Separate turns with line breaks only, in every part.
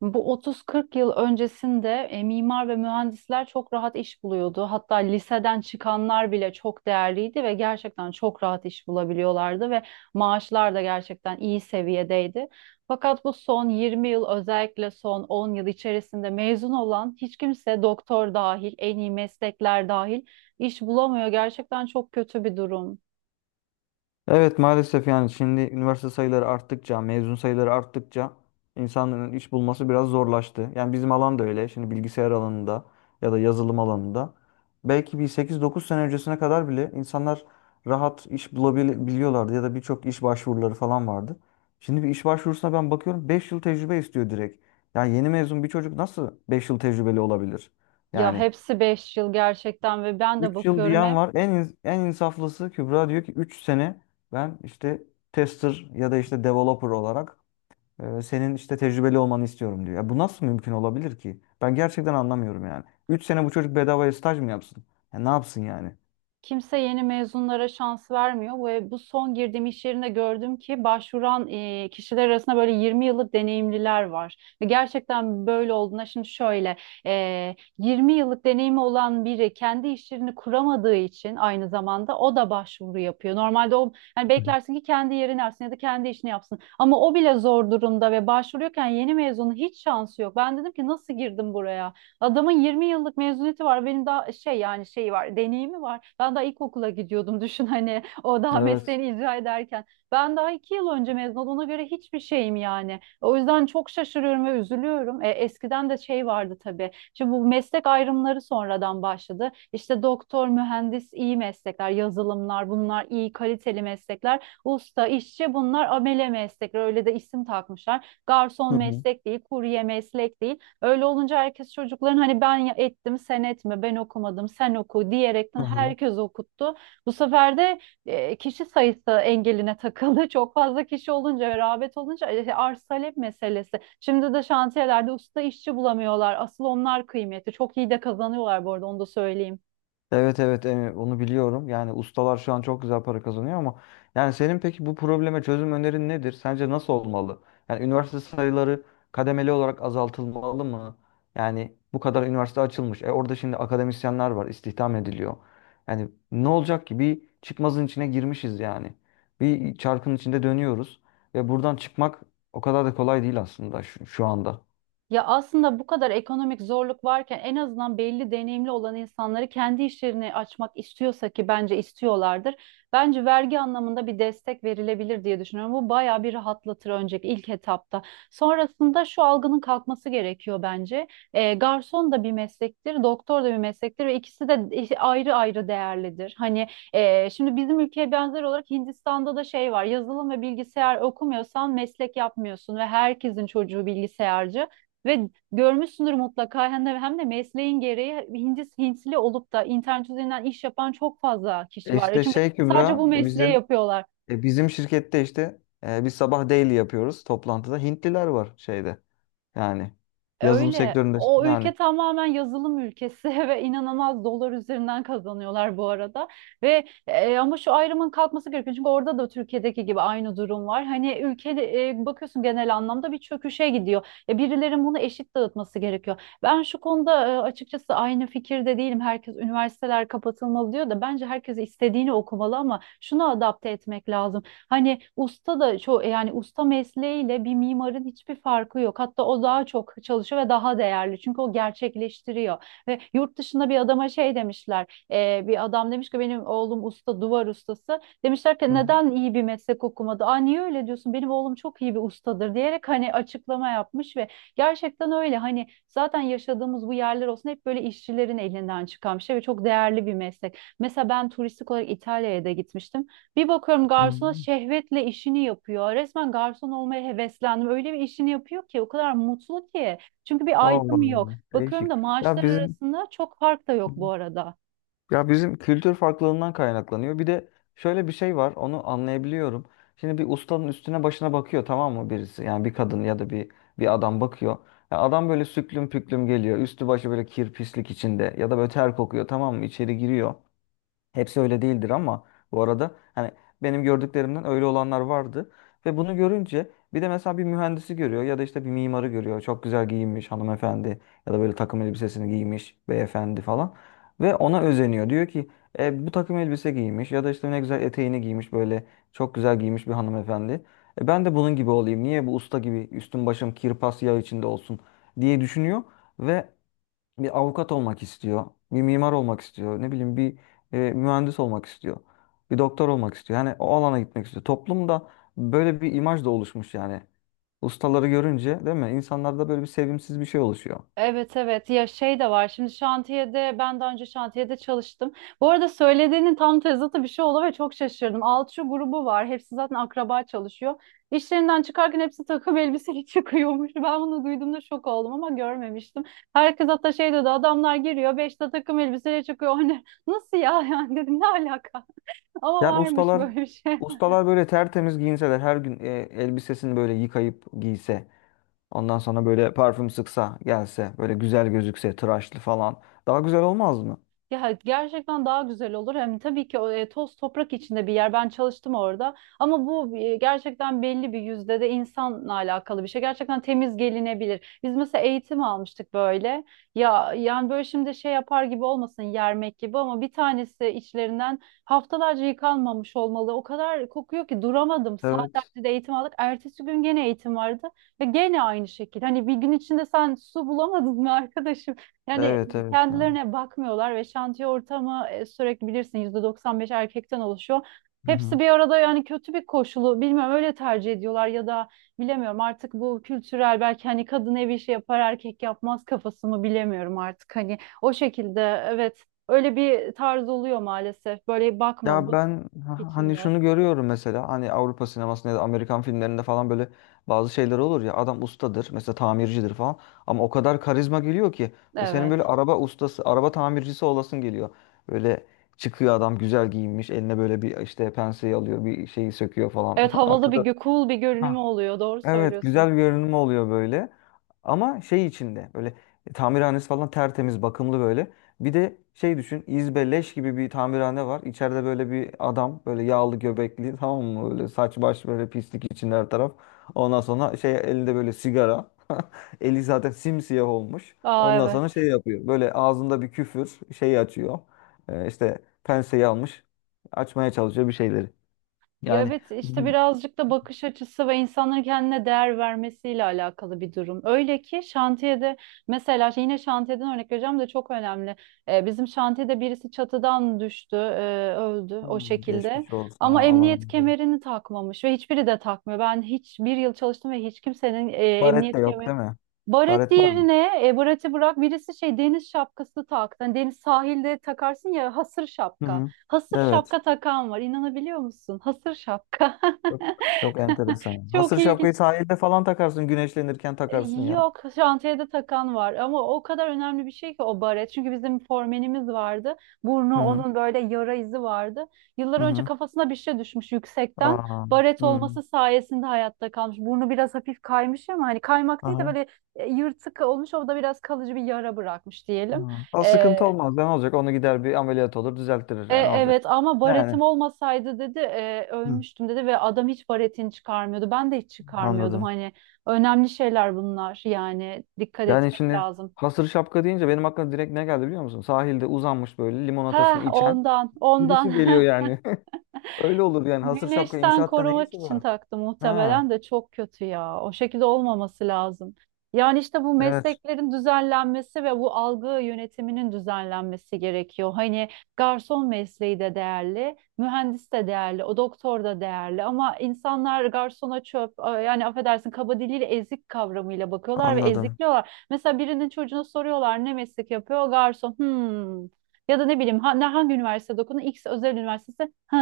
Bu 30-40 yıl öncesinde mimar ve mühendisler çok rahat iş buluyordu. Hatta liseden çıkanlar bile çok değerliydi ve gerçekten çok rahat iş bulabiliyorlardı ve maaşlar da gerçekten iyi seviyedeydi. Fakat bu son 20 yıl özellikle son 10 yıl içerisinde mezun olan hiç kimse, doktor dahil, en iyi meslekler dahil, iş bulamıyor. Gerçekten çok kötü bir durum.
Evet maalesef yani şimdi üniversite sayıları arttıkça, mezun sayıları arttıkça insanların iş bulması biraz zorlaştı. Yani bizim alan da öyle. Şimdi bilgisayar alanında ya da yazılım alanında belki bir 8-9 sene öncesine kadar bile insanlar rahat iş bulabiliyorlardı ya da birçok iş başvuruları falan vardı. Şimdi bir iş başvurusuna ben bakıyorum, 5 yıl tecrübe istiyor direkt. Yani yeni mezun bir çocuk nasıl 5 yıl tecrübeli olabilir?
Ya
Yani,
hepsi 5 yıl gerçekten ve ben de
3 yıl
bakıyorum.
diyen var. En insaflısı Kübra diyor ki 3 sene ben işte tester ya da işte developer olarak, senin işte tecrübeli olmanı istiyorum diyor. Ya bu nasıl mümkün olabilir ki? Ben gerçekten anlamıyorum yani. 3 sene bu çocuk bedavaya staj mı yapsın? Ya ne yapsın yani?
Kimse yeni mezunlara şans vermiyor ve bu son girdiğim iş yerinde gördüm ki başvuran kişiler arasında böyle 20 yıllık deneyimliler var. Ve gerçekten böyle olduğuna şimdi şöyle, 20 yıllık deneyimi olan biri kendi iş yerini kuramadığı için aynı zamanda o da başvuru yapıyor. Normalde o, hani, beklersin ki kendi yerini alsın ya da kendi işini yapsın. Ama o bile zor durumda ve başvuruyorken yeni mezunun hiç şansı yok. Ben dedim ki nasıl girdim buraya? Adamın 20 yıllık mezuniyeti var. Benim daha şey, yani şey var, deneyimi var. Ben daha ilkokula gidiyordum, düşün, hani o daha
Evet.
mesleğini icra ederken. Ben daha 2 yıl önce mezun oldum. Ona göre hiçbir şeyim yani. O yüzden çok şaşırıyorum ve üzülüyorum. Eskiden de şey vardı tabii. Şimdi bu meslek ayrımları sonradan başladı. İşte doktor, mühendis iyi meslekler, yazılımlar, bunlar iyi kaliteli meslekler. Usta, işçi, bunlar amele meslekler. Öyle de isim takmışlar. Garson
Hı hı.
meslek değil, kurye meslek değil. Öyle olunca herkes çocukların, hani, ettim sen etme, ben okumadım sen oku diyerekten
Hı hı.
herkes okuttu. Bu sefer de kişi sayısı engeline takıldı. Çok fazla kişi olunca ve rağbet olunca arz talep meselesi. Şimdi de şantiyelerde usta işçi bulamıyorlar. Asıl onlar kıymeti. Çok iyi de kazanıyorlar bu arada, onu da söyleyeyim.
Evet, evet, onu biliyorum. Yani ustalar şu an çok güzel para kazanıyor ama yani senin peki bu probleme çözüm önerin nedir? Sence nasıl olmalı? Yani üniversite sayıları kademeli olarak azaltılmalı mı? Yani bu kadar üniversite açılmış. Orada şimdi akademisyenler var, istihdam ediliyor. Yani ne olacak ki? Bir çıkmazın içine girmişiz yani. Bir çarkın içinde dönüyoruz ve buradan çıkmak o kadar da kolay değil aslında şu anda.
Ya aslında bu kadar ekonomik zorluk varken en azından belli deneyimli olan insanları, kendi işlerini açmak istiyorsa ki bence istiyorlardır, bence vergi anlamında bir destek verilebilir diye düşünüyorum. Bu bayağı bir rahatlatır önceki ilk etapta. Sonrasında şu algının kalkması gerekiyor bence. Garson da bir meslektir, doktor da bir meslektir ve ikisi de ayrı ayrı değerlidir. Hani, şimdi bizim ülkeye benzer olarak Hindistan'da da şey var. Yazılım ve bilgisayar okumuyorsan meslek yapmıyorsun ve herkesin çocuğu bilgisayarcı. Ve görmüşsündür mutlaka, hem de mesleğin gereği Hintli, Hintli olup da internet üzerinden iş yapan çok fazla kişi
E
var.
İşte
Çünkü
şey
sadece bu
Kübra,
mesleği yapıyorlar.
Bizim şirkette işte biz sabah daily yapıyoruz toplantıda. Hintliler var şeyde, yani yazılım
Öyle.
sektöründe
O
yani.
ülke tamamen yazılım ülkesi ve inanılmaz dolar üzerinden kazanıyorlar bu arada. Ve ama şu ayrımın kalkması gerekiyor. Çünkü orada da Türkiye'deki gibi aynı durum var. Hani ülke, bakıyorsun genel anlamda bir çöküşe gidiyor. Birilerin bunu eşit dağıtması gerekiyor. Ben şu konuda açıkçası aynı fikirde değilim. Herkes üniversiteler kapatılmalı diyor da bence herkes istediğini okumalı ama şunu adapte etmek lazım. Hani usta da çok, yani usta mesleğiyle bir mimarın hiçbir farkı yok. Hatta o daha çok çalışıyor ve daha değerli. Çünkü o gerçekleştiriyor. Ve yurt dışında bir adama şey demişler. Bir adam demiş ki benim oğlum usta, duvar ustası. Demişler ki
Hı
neden iyi bir meslek okumadı? Aa, niye öyle diyorsun? Benim oğlum çok iyi bir ustadır diyerek hani açıklama yapmış. Ve gerçekten öyle, hani zaten yaşadığımız bu yerler olsun hep böyle işçilerin elinden çıkan bir şey ve çok değerli bir meslek. Mesela ben turistik olarak İtalya'ya da gitmiştim. Bir bakıyorum,
hı. Hı.
garsona şehvetle işini yapıyor. Resmen garson olmaya heveslendim. Öyle bir işini yapıyor ki, o kadar mutlu ki. Çünkü bir
Allah Allah.
ayrım yok. Bakıyorum
Değişik.
da
Ya
maaşlar
bizim
arasında çok fark da yok bu arada.
ya bizim kültür farklılığından kaynaklanıyor. Bir de şöyle bir şey var, onu anlayabiliyorum. Şimdi bir ustanın üstüne başına bakıyor tamam mı birisi? Yani bir kadın ya da bir adam bakıyor. Ya adam böyle süklüm püklüm geliyor. Üstü başı böyle kir pislik içinde ya da böyle ter kokuyor tamam mı? İçeri giriyor. Hepsi öyle değildir ama bu arada hani benim gördüklerimden öyle olanlar vardı. Ve bunu görünce bir de mesela bir mühendisi görüyor ya da işte bir mimarı görüyor. Çok güzel giyinmiş hanımefendi ya da böyle takım elbisesini giymiş beyefendi falan. Ve ona özeniyor. Diyor ki, bu takım elbise giymiş ya da işte ne güzel eteğini giymiş, böyle çok güzel giymiş bir hanımefendi. Ben de bunun gibi olayım. Niye bu usta gibi üstüm başım kirpas yağ içinde olsun diye düşünüyor. Ve bir avukat olmak istiyor, bir mimar olmak istiyor, ne bileyim bir mühendis olmak istiyor, bir doktor olmak istiyor. Yani o alana gitmek istiyor. Toplumda böyle bir imaj da oluşmuş yani. Ustaları görünce değil mi? İnsanlarda böyle bir sevimsiz bir şey oluşuyor.
Evet, evet, ya şey de var, şimdi şantiyede. Ben daha önce şantiyede çalıştım. Bu arada söylediğinin tam tezatı bir şey oldu ve çok şaşırdım. Alçı grubu var, hepsi zaten akraba çalışıyor. İşlerinden çıkarken hepsi takım elbiseli çıkıyormuş. Ben bunu duyduğumda şok oldum ama görmemiştim. Herkes hatta şey dedi, adamlar giriyor 5'te takım elbiseyle çıkıyor. Hani nasıl ya? Yani dedim ne alaka? Ama
Yani
varmış
ustalar,
böyle bir şey.
ustalar böyle tertemiz giyinseler, her gün elbisesini böyle yıkayıp giyse, ondan sonra böyle parfüm sıksa, gelse, böyle güzel gözükse, tıraşlı falan, daha güzel olmaz mı?
Ya gerçekten daha güzel olur. Hem tabii ki o toz toprak içinde bir yer. Ben çalıştım orada. Ama bu gerçekten belli bir yüzde de insanla alakalı bir şey. Gerçekten temiz gelinebilir. Biz mesela eğitim almıştık böyle. Ya yani, böyle şimdi şey yapar gibi olmasın, yermek gibi, ama bir tanesi içlerinden haftalarca yıkanmamış olmalı. O kadar kokuyor ki duramadım.
Evet.
Saatlerce de eğitim aldık. Ertesi gün gene eğitim vardı ve gene aynı şekilde. Hani, bir gün içinde sen su bulamadın mı arkadaşım? Yani
Evet, evet ya.
kendilerine bakmıyorlar ve şantiye ortamı, sürekli bilirsin, %95 erkekten oluşuyor.
Hı
Hepsi
hı.
bir arada, yani kötü bir koşulu bilmiyorum, öyle tercih ediyorlar ya da bilemiyorum artık, bu kültürel belki, hani kadın ev işi yapar erkek yapmaz kafası mı bilemiyorum artık, hani o şekilde evet, öyle bir tarz oluyor maalesef. Böyle bakma,
Ya
bu
ben, hani
içinde.
şunu görüyorum mesela, hani Avrupa sinemasında ya da Amerikan filmlerinde falan böyle bazı şeyler olur ya, adam ustadır mesela, tamircidir falan, ama o kadar karizma geliyor ki ve senin
Evet,
böyle araba ustası, araba tamircisi olasın geliyor. Böyle çıkıyor adam, güzel giyinmiş, eline böyle bir işte penseyi alıyor, bir şeyi söküyor falan
evet, havalı bir
arkada.
cool bir görünümü oluyor, doğru
Evet,
söylüyorsun.
güzel bir görünüm oluyor böyle. Ama şey içinde böyle, tamirhanesi falan tertemiz, bakımlı böyle. Bir de şey düşün, İzbe leş gibi bir tamirhane var. İçeride böyle bir adam, böyle yağlı göbekli tamam mı? Böyle saç baş böyle pislik içinde her taraf. Ondan sonra şey, elinde böyle sigara. Eli zaten simsiyah olmuş.
Aa,
Ondan
evet.
sonra şey yapıyor, böyle ağzında bir küfür, şey açıyor. İşte penseyi almış. Açmaya çalışıyor bir şeyleri.
Ya
Yani
evet, işte
bu.
birazcık da bakış açısı ve insanların kendine değer vermesiyle alakalı bir durum. Öyle ki şantiyede, mesela şey, yine şantiyeden örnek vereceğim de çok önemli. Bizim şantiyede birisi çatıdan düştü, öldü o
Hmm,
şekilde.
geçmiş olsun. Ha,
Ama
Allah razı
emniyet
olsun.
kemerini takmamış ve hiçbiri de takmıyor. Ben hiç bir yıl çalıştım ve hiç kimsenin
Baret de
emniyet
yok
kemerini,
değil mi?
baret,
Baret var mı?
diğerine, bareti bırak, birisi şey deniz şapkası taktı. Hani deniz sahilde takarsın ya, hasır
Hı
şapka.
hı.
Hasır
Evet.
şapka takan var. İnanabiliyor musun? Hasır şapka.
Çok çok enteresan.
Çok
Hasır
ilginç.
şapkayı sahilde falan takarsın. Güneşlenirken
E,
takarsın ya.
Yok, şantiyede takan var ama o kadar önemli bir şey ki o baret. Çünkü bizim formenimiz vardı.
Hı
Burnu
hı.
onun, böyle yara izi vardı. Yıllar
Hı
önce
hı.
kafasına bir şey düşmüş yüksekten.
Aa.
Baret
Hı.
olması sayesinde hayatta kalmış. Burnu biraz hafif kaymış ama hani kaymak değil de
Aha.
böyle yırtık olmuş. O da biraz kalıcı bir yara bırakmış
Hı.
diyelim.
O
E,
sıkıntı olmaz. Ne olacak? Onu gider bir ameliyat olur, düzelttirir. Yani ne olacak?
evet, ama baretim
Yani.
olmasaydı dedi,
Hı.
ölmüştüm dedi ve adam hiç baretini çıkarmıyordu. Ben de hiç çıkarmıyordum.
Anladım.
Hani önemli şeyler bunlar, yani dikkat
Yani
etmek
şimdi
lazım.
hasır şapka deyince benim aklıma direkt ne geldi biliyor musun? Sahilde uzanmış böyle limonatasını
Heh,
içen
ondan.
birisi geliyor yani. Öyle olur yani. Hasır şapka
Güneşten
inşaatta ne
korumak
işi
için
var?
taktı
Ha.
muhtemelen de çok kötü ya. O şekilde olmaması lazım. Yani işte bu
Evet.
mesleklerin düzenlenmesi ve bu algı yönetiminin düzenlenmesi gerekiyor. Hani garson mesleği de değerli, mühendis de değerli, o doktor da değerli ama insanlar garsona çöp, yani affedersin kaba diliyle ezik kavramıyla bakıyorlar ve
Anladım.
ezikliyorlar. Mesela birinin çocuğuna soruyorlar, ne meslek yapıyor? Garson. Hmm. Ya da ne bileyim, hangi üniversitede okudun? X özel üniversitesi. Hı.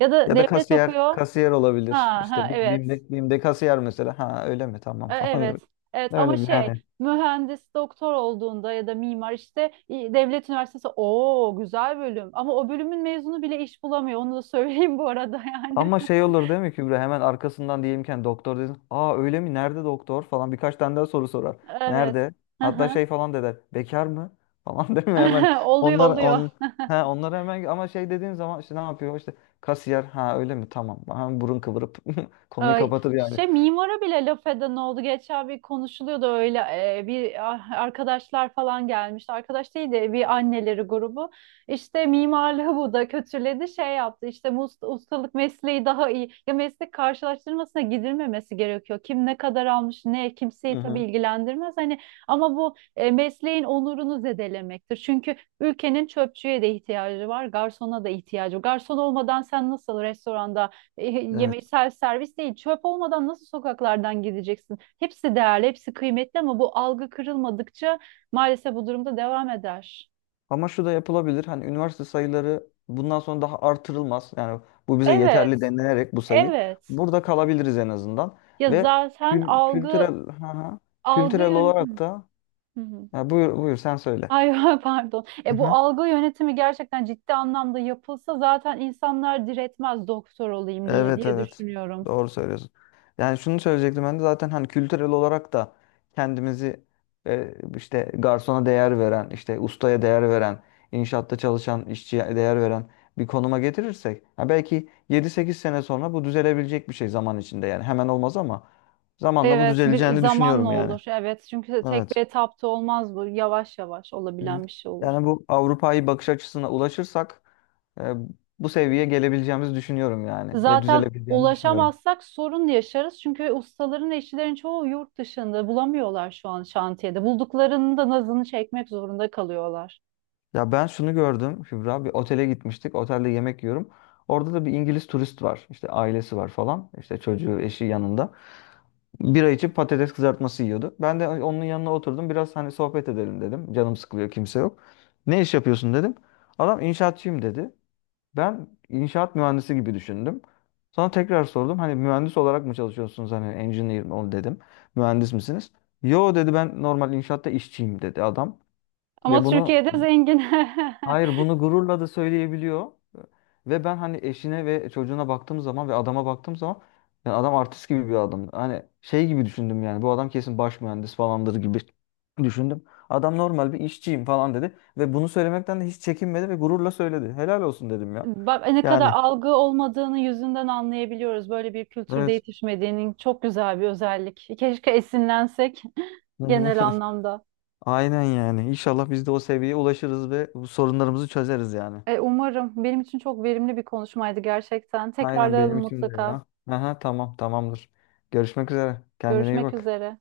Ya da
Ya da
devlet
kasiyer,
okuyor.
kasiyer olabilir.
Ha, ha,
İşte Bi-
evet.
BİM'de, BİM'de kasiyer mesela. Ha, öyle mi? Tamam
Evet.
falan.
Evet, ama
Öyle mi
şey,
yani?
mühendis doktor olduğunda ya da mimar işte devlet üniversitesi o güzel bölüm, ama o bölümün mezunu bile iş bulamıyor, onu da söyleyeyim bu arada yani.
Ama şey olur değil mi Kübra? Hemen arkasından diyelimken doktor dedin. Aa, öyle mi? Nerede doktor? Falan birkaç tane daha soru sorar.
Evet.
Nerede?
Hı
Hatta
hı.
şey falan da der. Bekar mı? Falan değil mi? Hemen
Oluyor,
onlar
oluyor.
on ha onlara hemen, ama şey dediğin zaman işte ne yapıyor? İşte kasiyer. Ha, öyle mi? Tamam. Hemen burun kıvırıp konuyu
Ay,
kapatır yani.
şey, mimara bile laf eden oldu. Geçen bir konuşuluyordu öyle, bir ah, arkadaşlar falan gelmişti. Arkadaş değil de bir anneleri grubu. İşte mimarlığı bu da kötüledi, şey yaptı. İşte bu ustalık mesleği daha iyi. Ya meslek karşılaştırmasına gidilmemesi gerekiyor. Kim ne kadar almış ne, kimseyi
Hı
tabii
hı.
ilgilendirmez. Hani ama bu mesleğin onurunu zedelemektir. Çünkü ülkenin çöpçüye de ihtiyacı var, garsona da ihtiyacı var. Garson olmadan sen nasıl restoranda
Evet.
yemeği servis, servis değil. Çöp olmadan nasıl sokaklardan gideceksin? Hepsi değerli, hepsi kıymetli, ama bu algı kırılmadıkça maalesef bu durumda devam eder.
Ama şu da yapılabilir. Hani üniversite sayıları bundan sonra daha artırılmaz. Yani bu bize yeterli
Evet,
denilerek bu sayı.
evet.
Burada kalabiliriz en azından.
Ya
Ve
zaten
kültürel, ha, ha.
algı
Kültürel
yön-
olarak da,
hı hı, hı.
ya, buyur buyur, sen söyle.
Ay, pardon. E bu algı yönetimi gerçekten ciddi anlamda yapılsa zaten insanlar diretmez doktor olayım diye,
Evet,
diye
evet.
düşünüyorum.
Doğru söylüyorsun. Yani şunu söyleyecektim ben de zaten, hani kültürel olarak da kendimizi işte garsona değer veren, işte ustaya değer veren, inşaatta çalışan işçiye değer veren bir konuma getirirsek, ha belki 7-8 sene sonra bu düzelebilecek bir şey zaman içinde, yani hemen olmaz ama zamanla bu
Evet, bir
düzeleceğini
zamanla
düşünüyorum yani.
olur. Evet, çünkü tek bir
Evet.
etapta olmaz bu. Yavaş yavaş
Hı hı.
olabilen bir şey olur.
Yani bu Avrupa'yı bakış açısına ulaşırsak, e, bu seviyeye gelebileceğimizi düşünüyorum yani, ve
Zaten
düzelebileceğini düşünüyorum.
ulaşamazsak sorun yaşarız. Çünkü ustaların, işçilerin çoğu yurt dışında bulamıyorlar şu an şantiyede. Bulduklarının da nazını çekmek zorunda kalıyorlar.
Ya ben şunu gördüm Kübra. Bir otele gitmiştik. Otelde yemek yiyorum. Orada da bir İngiliz turist var. İşte ailesi var falan. İşte çocuğu, eşi yanında. Bira içip patates kızartması yiyordu. Ben de onun yanına oturdum. Biraz hani sohbet edelim dedim. Canım sıkılıyor, kimse yok. Ne iş yapıyorsun dedim. Adam inşaatçıyım dedi. Ben inşaat mühendisi gibi düşündüm. Sonra tekrar sordum. Hani mühendis olarak mı çalışıyorsunuz? Hani engineer mi o dedim. Mühendis misiniz? Yo dedi, ben normal inşaatta işçiyim dedi adam.
Ama
Ve bunu.
Türkiye'de zengin.
Hayır, bunu gururla da söyleyebiliyor. Ve ben hani eşine ve çocuğuna baktığım zaman ve adama baktığım zaman, yani adam artist gibi bir adam. Hani şey gibi düşündüm yani, bu adam kesin baş mühendis falandır gibi düşündüm. Adam normal bir işçiyim falan dedi ve bunu söylemekten de hiç çekinmedi ve gururla söyledi. Helal olsun dedim ya.
Bak, ne kadar
Yani,
algı olmadığını yüzünden anlayabiliyoruz. Böyle bir kültürde
evet.
yetişmediğinin çok güzel bir özellik. Keşke esinlensek
Hı hı.
genel anlamda.
Aynen yani. İnşallah biz de o seviyeye ulaşırız ve bu sorunlarımızı çözeriz yani.
Umarım. Benim için çok verimli bir konuşmaydı gerçekten.
Aynen
Tekrarlayalım
benim için de
mutlaka.
ya. Aha, tamam tamamdır. Görüşmek üzere. Kendine iyi
Görüşmek
bak.
üzere.